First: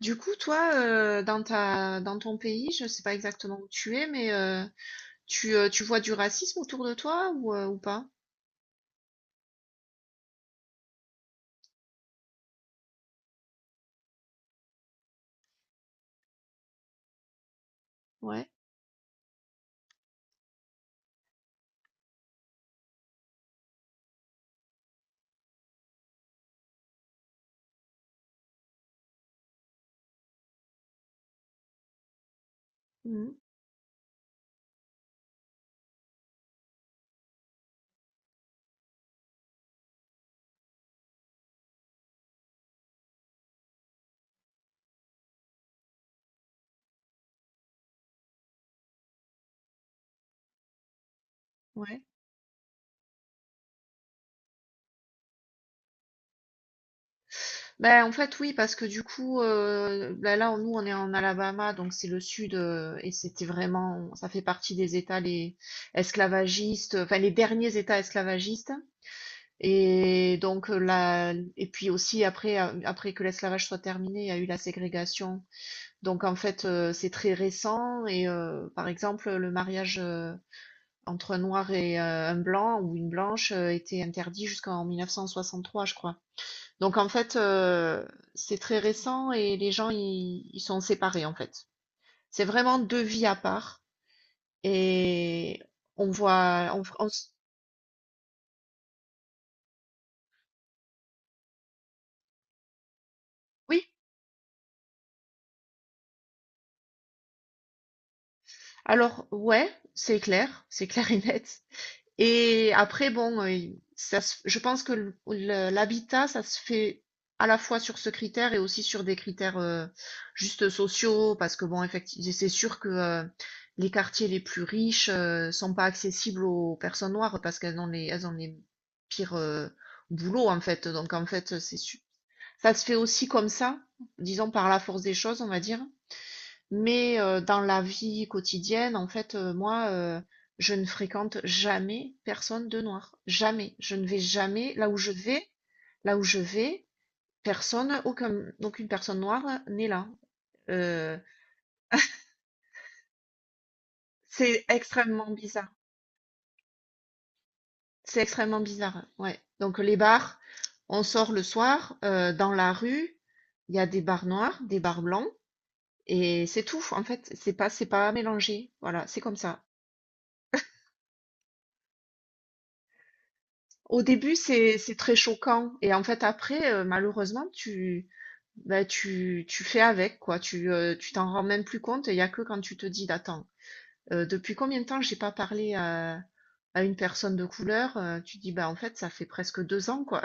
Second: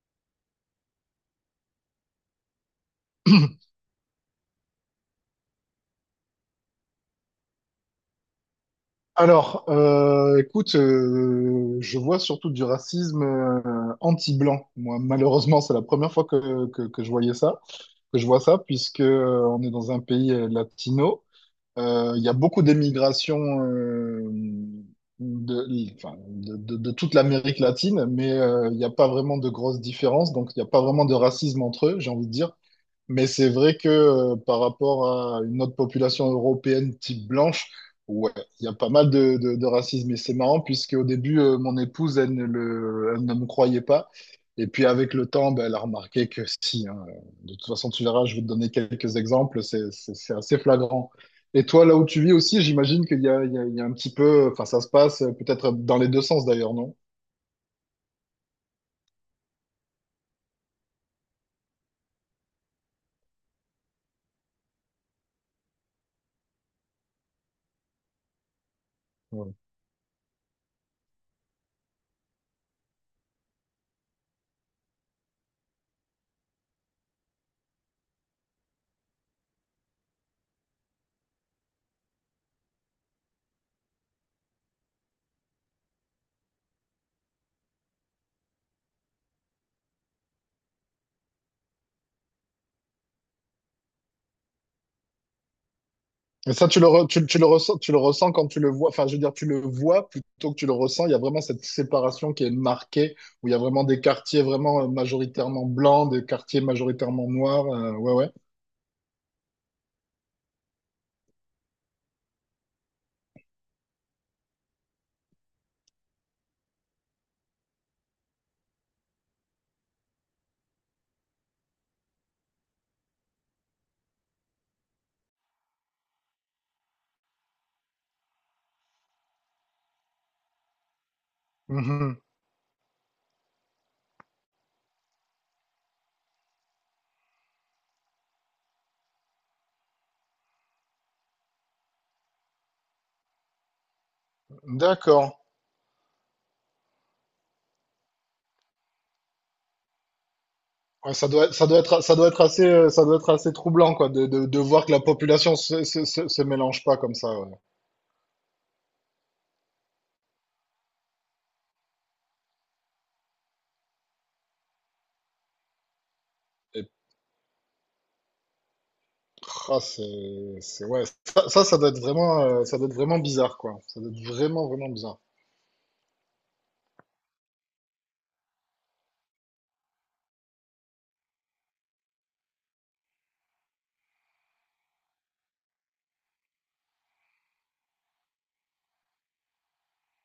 Du coup, toi, dans ta, dans ton pays, je sais pas exactement où tu es, mais tu vois du racisme autour de toi ou pas? Alors, écoute, je vois surtout du racisme anti-blanc. Moi, malheureusement, c'est la première fois que je voyais ça, que je vois Ouais. ça, puisque on est dans un pays latino. Il y a beaucoup d'émigration euh, enfin, de toute l'Amérique latine, mais il n'y a pas vraiment de grosses différences, donc il n'y a pas vraiment de racisme entre eux, j'ai envie de dire. Mais Mhm. c'est vrai que par rapport à une autre population européenne type blanche, ouais, il y a pas mal de racisme. Et c'est marrant puisque au début, mon épouse, elle ne me croyait pas. Et puis avec le temps, ben, elle a remarqué que si, hein, de toute façon, tu verras, je vais te donner quelques exemples, c'est assez flagrant. Et toi, là Ouais. où tu vis aussi, j'imagine qu'il y a un petit peu, enfin ça se passe peut-être dans les deux sens d'ailleurs, non? Ben, en fait, oui, parce que du coup, ben là, nous, on est en Alabama, donc c'est le sud, et c'était vraiment, ça fait partie des États les esclavagistes, enfin les derniers États esclavagistes. Ouais. Et donc, et puis aussi, après que l'esclavage soit terminé, il y a eu la ségrégation. Donc en fait, c'est très récent et par exemple, le mariage, entre un noir et un blanc ou une blanche, était interdit jusqu'en 1963, je crois. Donc en fait, c'est très récent et les gens ils sont séparés, en fait. C'est vraiment 2 vies à part et on Et ça, voit on f on s tu le ressens quand tu le vois. Enfin, je veux dire, tu le vois plutôt que tu le ressens. Il y a vraiment cette séparation qui est marquée, où il y a vraiment oui, des quartiers vraiment majoritairement blancs, des quartiers majoritairement noirs. Ouais, ouais. alors ouais, c'est clair et net. Et après, bon, je pense que l'habitat, ça se fait à la fois sur ce critère et aussi sur des critères, juste sociaux, parce que bon, effectivement, c'est sûr que les quartiers les plus riches sont pas accessibles aux personnes noires parce qu'elles ont les, elles ont les pires boulots en fait. Donc en fait, Mhm. ça se fait aussi comme ça, disons par la force des choses, on va dire. Mais dans la vie quotidienne, en fait, moi, je ne fréquente jamais personne de noir. Jamais. Je ne vais jamais là où je D'accord. vais. Là où je vais, personne, aucun, aucune personne noire n'est là. Ouais, Euh, ça doit être assez, ça doit être assez troublant, quoi, de c'est voir que la extrêmement population bizarre. Se mélange pas comme ça. Ouais. C'est extrêmement bizarre. Ouais. Donc les bars, on sort le soir, dans la rue, il y a des bars noirs, des bars blancs, et c'est tout. Et, En fait, c'est pas mélangé. Voilà, c'est comme ça. ah, c'est, ouais. Ça doit être vraiment, ça doit être vraiment bizarre, quoi. Ça Au doit être début, vraiment, vraiment c'est très bizarre. choquant et en fait après, malheureusement, tu fais avec quoi. Tu t'en rends même plus compte. Il y a que quand tu te dis: bah, attends, depuis combien de temps j'ai pas parlé à une personne de couleur?» Tu dis: «Bah, en fait, ça fait presque 2 ans quoi,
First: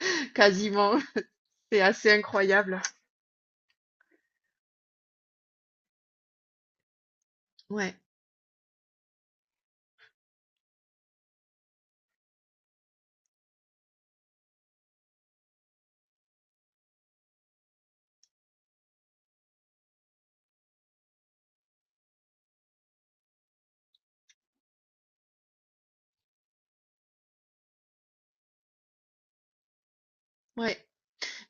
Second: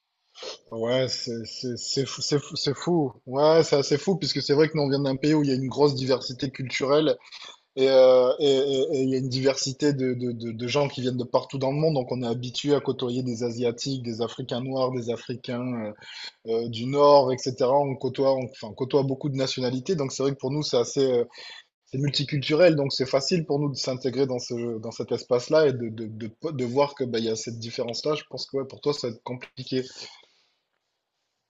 quasiment». Ouais, C'est c'est assez fou, c'est fou, c'est incroyable. fou. Ouais, c'est assez fou puisque c'est vrai que nous on vient d'un pays où il y a une grosse diversité culturelle Ouais, et il y a une diversité de gens qui viennent de partout dans le monde. Donc on est habitué à côtoyer des Asiatiques, des Africains noirs, des Africains du Nord, etc. Enfin, on côtoie beaucoup de nationalités. Donc c'est vrai que pour nous c'est multiculturel. Donc c'est facile pour nous de s'intégrer dans cet espace-là et de voir que bah, il y a cette différence-là. Je pense que ouais, pour toi ça va être compliqué. ouais.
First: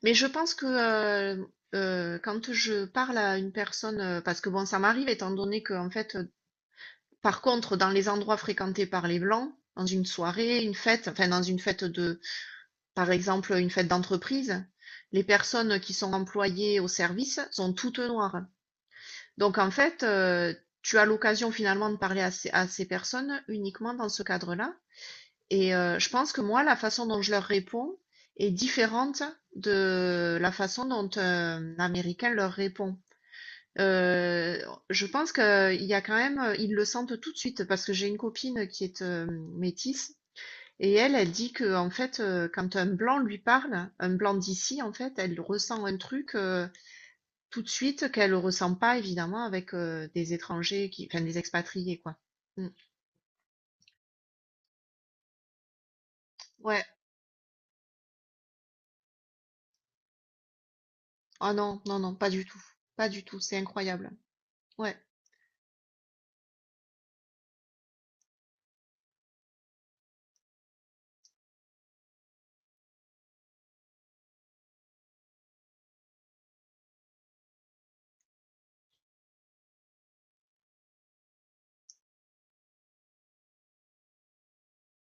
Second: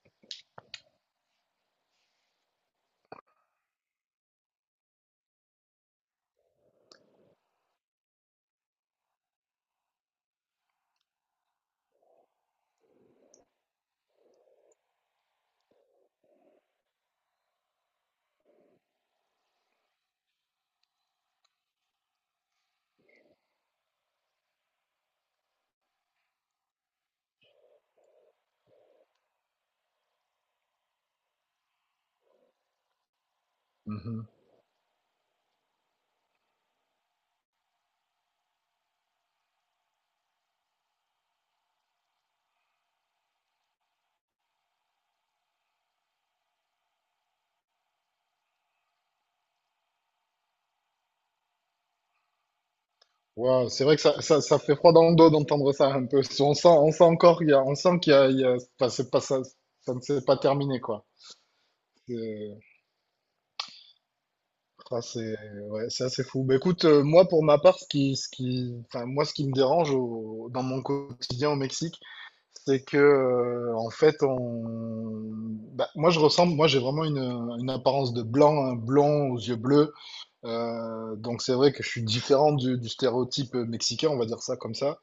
Mais je pense que, heu quand je parle à une personne, parce que bon, ça m'arrive étant donné que en fait, par contre, dans les endroits fréquentés par les blancs, dans une soirée, une fête, enfin dans une fête de, par exemple, une fête d'entreprise, les personnes qui sont employées au service sont toutes noires. Donc en fait, tu as l'occasion finalement de parler à à ces personnes uniquement dans ce cadre-là. Et je pense que moi, la façon dont je leur réponds est différente de la façon dont un Américain leur répond. Heu, je pense qu'il y a quand même, ils le sentent tout de suite parce que j'ai une copine qui est, métisse et elle, elle dit que en fait, quand un blanc lui parle, un blanc d'ici en fait, elle ressent un truc, tout de suite qu'elle ressent pas évidemment avec, des étrangers qui, des expatriés quoi. Mmh. Waouh, c'est vrai que ça fait froid dans le dos d'entendre ça un peu. Ouais. On sent encore, on sent qu'enfin, c'est pas, ça ne s'est pas terminé, quoi. Ah non, non, non, pas du C'est tout, pas du tout, c'est incroyable. Ouais, ah, c'est- ouais, c'est assez fou. Bah, écoute, moi, pour ma part, enfin, moi, ce qui me dérange dans mon quotidien au Mexique, c'est que, en fait, bah, moi, j'ai vraiment une apparence de blanc, un blond aux yeux bleus. Donc, c'est vrai que je suis différent du stéréotype mexicain, on va dire ça comme ça.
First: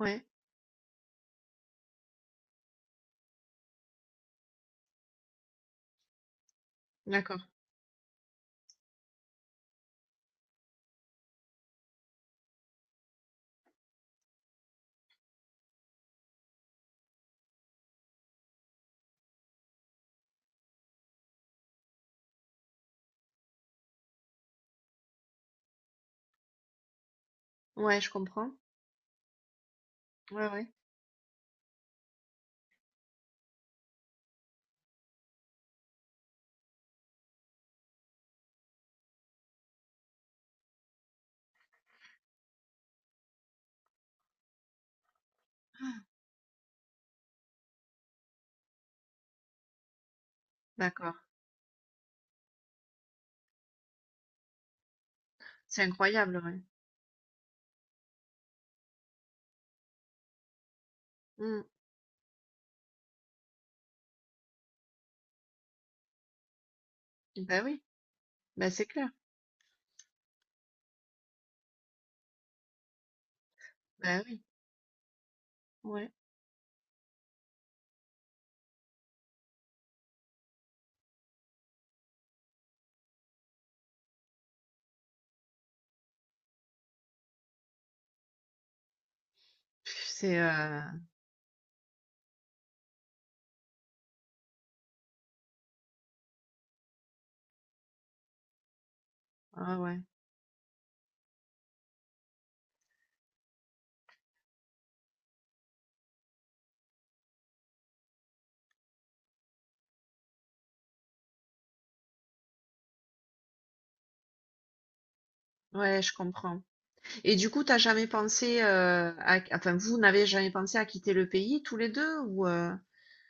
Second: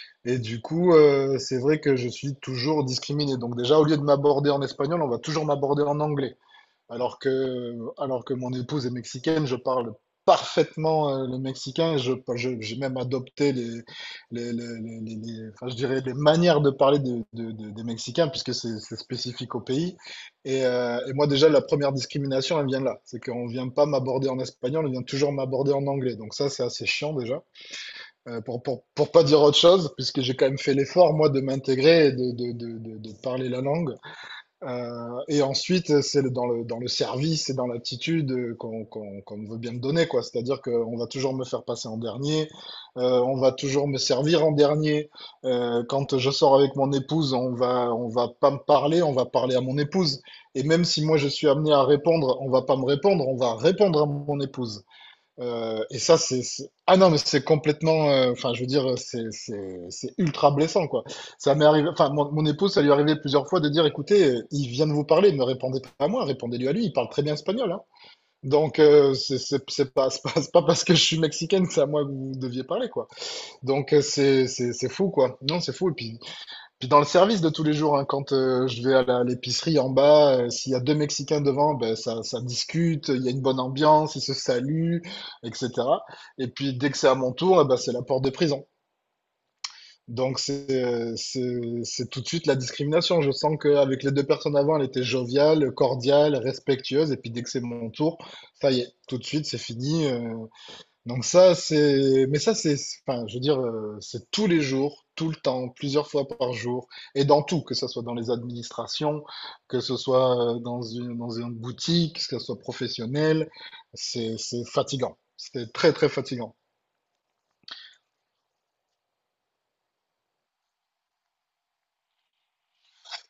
ouais, Et du coup, c'est vrai que je suis toujours discriminé. Donc déjà, au lieu de m'aborder en espagnol, on va toujours m'aborder en anglais. Alors d'accord. que alors que mon épouse est mexicaine, je parle parfaitement, le mexicain et je j'ai même adopté les enfin, je dirais, les manières de parler de des Mexicains puisque c'est spécifique au pays et moi déjà, la première discrimination, elle vient là. C'est qu'on vient pas m'aborder en espagnol, on vient toujours m'aborder en anglais. Donc ça, c'est assez chiant déjà, Ouais, je comprends. Pour pas dire autre chose, puisque j'ai Ouais, quand même ouais. fait l'effort, moi, de m'intégrer et de parler la langue. Et ensuite, c'est le- dans le, dans le service et dans l'attitude qu'on veut bien me donner, quoi. C'est-à-dire qu'on va toujours me faire passer en dernier, on va toujours me servir en dernier. Ah, Quand je sors avec mon épouse, on va pas me parler, on va parler à mon épouse. Et même si moi d'accord. je suis amené à répondre, on va pas me répondre, on va répondre à mon épouse. C'est Et ça, incroyable, ouais. Ah non, mais c'est complètement... enfin, je veux dire, c'est ultra blessant, quoi. Ça Mmh. m'est arrivé... Enfin, mon épouse, ça lui est arrivé plusieurs fois de dire, écoutez, il vient de vous parler, ne répondez pas à moi, répondez-lui à lui, il parle très bien Bah espagnol, oui, hein. bah Donc, c'est clair. C'est pas parce que je suis mexicaine que c'est à moi que vous deviez parler, quoi. Donc, Bah oui. C'est fou, quoi. Non, c'est fou. Ouais, Puis dans le service de tous les jours, hein, quand je vais l'épicerie en bas, s'il y a deux Mexicains devant, ben, ça discute, il y a une bonne ambiance, ils se saluent, etc. Et puis dès que c'est à mon tour, eh ben, c'est la porte de prison. c'est, Donc c'est tout de suite la discrimination. Je sens qu'avec les deux personnes avant, elle était joviale, cordiale, respectueuse. Et puis dès que c'est mon tour, ça y est, tout de suite, c'est ah ouais, fini. Donc ça, c'est... Mais ça, c'est... Enfin, je veux dire, c'est tous les jours, tout le temps, plusieurs fois par jour, et dans tout, que ce soit dans les administrations, que ce soit dans une boutique, que ce soit professionnel, c'est fatigant. C'est très, ouais, très je fatigant. comprends et du coup, t'as jamais pensé, à enfin, vous n'avez jamais pensé à quitter le pays tous les 2 ou?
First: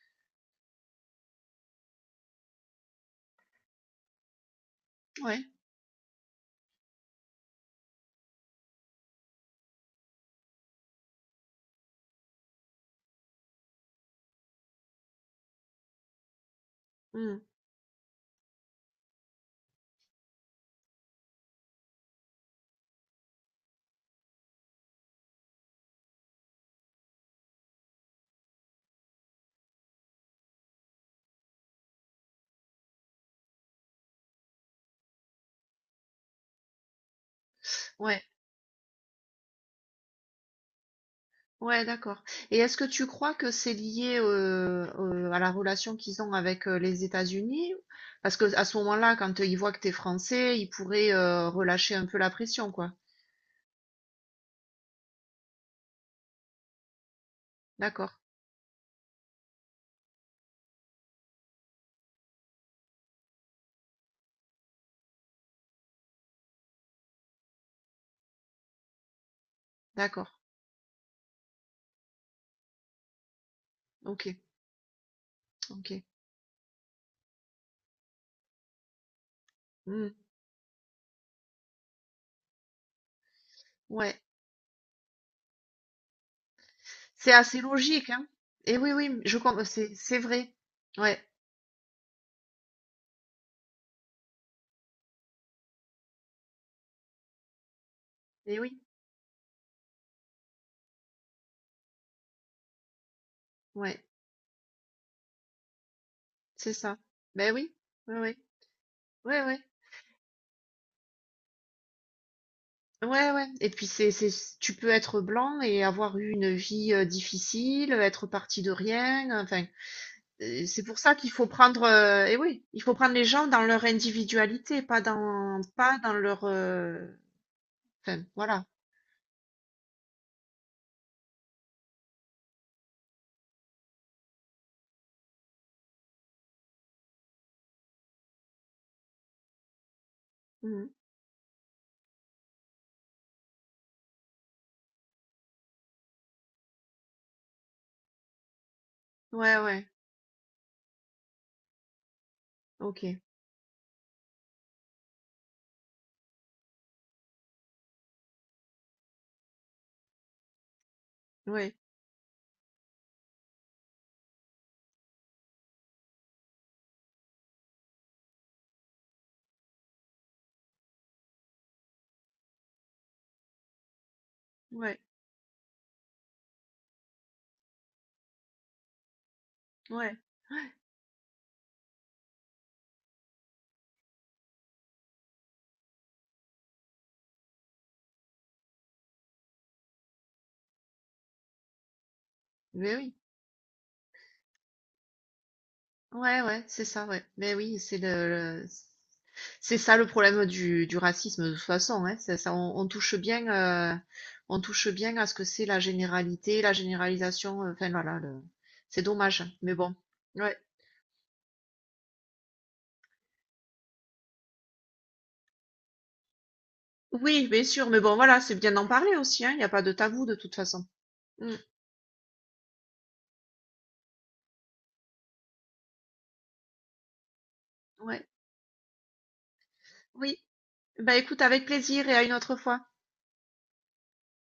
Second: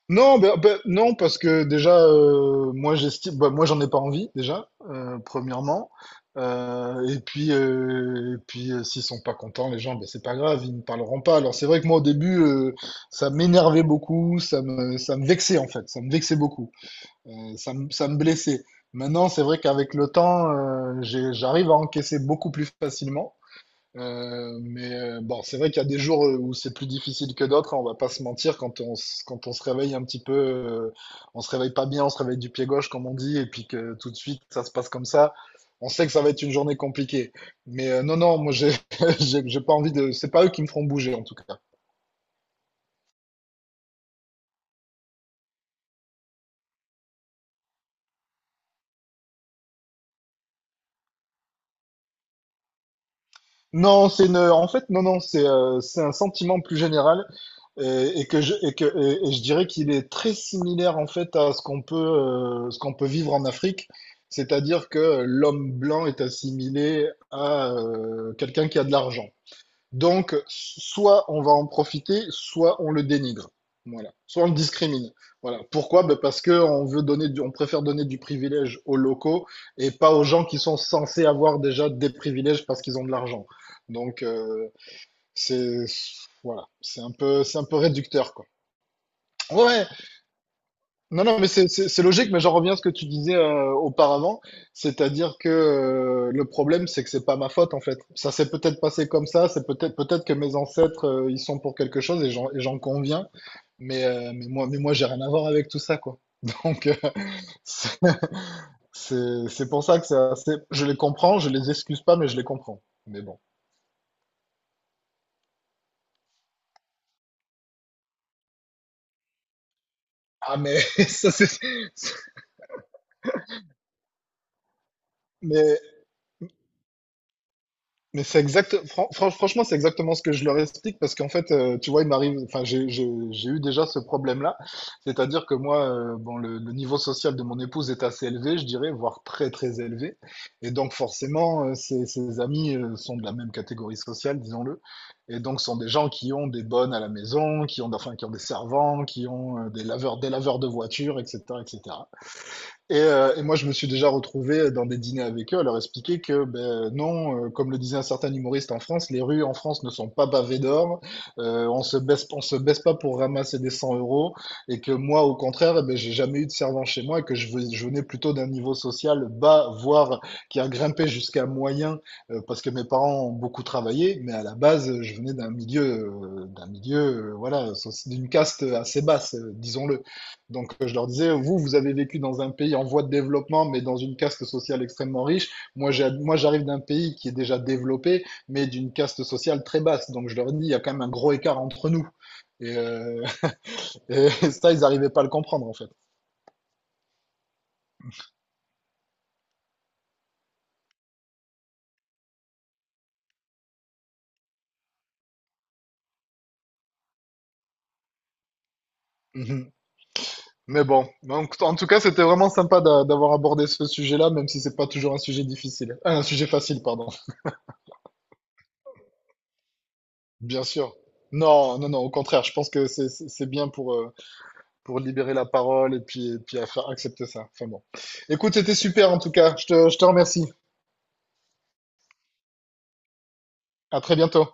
Non, non, parce que déjà, moi j'estime, bah, moi j'en ai pas envie déjà, Ouais, premièrement. Et puis, s'ils sont pas contents, les gens, ben c'est pas grave, ils ne parleront pas. Alors c'est vrai que moi au début, ça m'énervait beaucoup, ça me vexait en fait, ça me vexait beaucoup. Euh, mmh, ça me blessait. Maintenant, c'est vrai qu'avec le temps, j'arrive à encaisser beaucoup plus facilement. Mais bon, c'est vrai qu'il y a des jours où c'est plus difficile que d'autres, hein, on va pas se mentir, quand on se réveille un petit peu, on se réveille pas bien, on se réveille du pied gauche, comme on dit, et puis que tout de suite ça se passe comme ça, on sait que ça va être une journée compliquée. Mais non, ouais, non, moi j'ai j'ai pas envie de. C'est pas eux qui me feront bouger en tout cas. ouais, d'accord et est-ce que tu crois que c'est lié, à la relation qu'ils ont avec, les États-Unis? Parce que à ce moment-là, quand, ils voient que t'es français, ils pourraient, relâcher un peu la pression, quoi. Non, en fait, non, non, c'est un sentiment plus général D'accord, et que je, et que, et je dirais qu'il est très similaire en fait à ce qu'on peut vivre en Afrique, c'est-à-dire que l'homme blanc est assimilé à quelqu'un qui a de l'argent. d'accord, Donc, soit on va en profiter, soit on le dénigre. Voilà. OK, Soit on le discrimine. Voilà. OK. Pourquoi? Ben parce que on préfère donner du privilège aux locaux et Mmh, pas aux gens qui sont censés avoir déjà des privilèges parce qu'ils ont de l'argent. ouais. Donc, c'est, voilà. C'est un C'est peu, c'est assez un peu logique, hein? réducteur, quoi. Et oui, oui, Ouais. C'est vrai. Ouais. Non, non, mais c'est logique, mais j'en reviens à ce que tu disais auparavant, c'est-à-dire que le problème, c'est que c'est pas ma faute en fait. Ça s'est Et peut-être oui, passé comme ça, c'est peut-être que mes ancêtres ils sont pour quelque chose et j'en conviens, ouais, mais moi j'ai rien à voir avec tout ça quoi. c'est Donc ça. Ben oui, c'est ouais, ouais, ouais, c'est ouais, c'est pour ça que c'est assez... je les comprends, je les excuse pas, mais je les comprends. Mais ouais, bon. ouais. Et puis c'est, tu peux être blanc et avoir eu une vie difficile, être parti de rien. Enfin, Ah, mais c'est pour ça qu'il ça faut c'est prendre. Eh oui, il faut prendre les gens dans leur individualité, mais pas dans leur. Mais c'est Voilà. exact, franchement, c'est exactement ce que je leur explique parce qu'en fait, tu vois, il m'arrive, enfin, j'ai eu déjà ce problème-là. C'est-à-dire que moi, bon, le niveau social de mon épouse est assez élevé, je dirais, voire très, très élevé. Et Mhm. donc, forcément, ses amis sont de la même catégorie sociale, disons-le. Et donc, sont des gens qui ont des bonnes à la maison, enfin, qui ont des servants, qui Ouais, ont ouais. Des laveurs de voitures, etc., etc. Et, Ok. euh, et moi, je me suis déjà retrouvé dans des dîners avec eux à leur expliquer que ben, non, comme le disait un certain humoriste en France, les rues en France ne sont pas pavées d'or, Ouais, on se baisse pas pour ramasser des 100 euros, et que moi, au contraire, eh ben, j'ai jamais eu de servant chez moi, et que je venais plutôt d'un niveau social bas, voire qui a grimpé jusqu'à moyen, parce que mes parents ont beaucoup travaillé, mais à la base, ouais, je venais d'un milieu, voilà, d'une caste assez basse, disons-le. ouais. Donc, je leur disais, vous, vous avez vécu dans un pays en voie de développement, mais dans une caste sociale extrêmement riche. Moi, moi, j'arrive d'un pays qui est déjà développé, mais d'une caste sociale très basse. Donc, je leur dis, il y a quand même un gros écart entre nous. Et, Mais oui. Et ça, ils n'arrivaient pas à le comprendre, en fait. Ouais, ouais, c'est ça, ouais. Mais oui, c'est le- c'est ça le problème du racisme de toute façon, hein. Ça, on touche bien à ce que c'est la généralité, la généralisation. Enfin voilà, le- c'est dommage, Mhm. mais bon. Ouais. Mais bon, donc, en tout cas, c'était vraiment sympa d'avoir abordé ce sujet-là, même si c'est pas toujours un sujet difficile. Ah, un sujet facile, pardon. Oui, bien sûr, mais bon, voilà, c'est bien d'en parler aussi, hein. Il n'y a pas de tabou de toute Bien façon. sûr. Mm, Non, non, non, au contraire, je pense que c'est bien pour libérer la parole et puis à faire accepter ça. Enfin bon. ouais. Écoute, c'était super en tout cas. Je te Oui. remercie. Bah écoute, avec plaisir et à une autre fois. À très bientôt.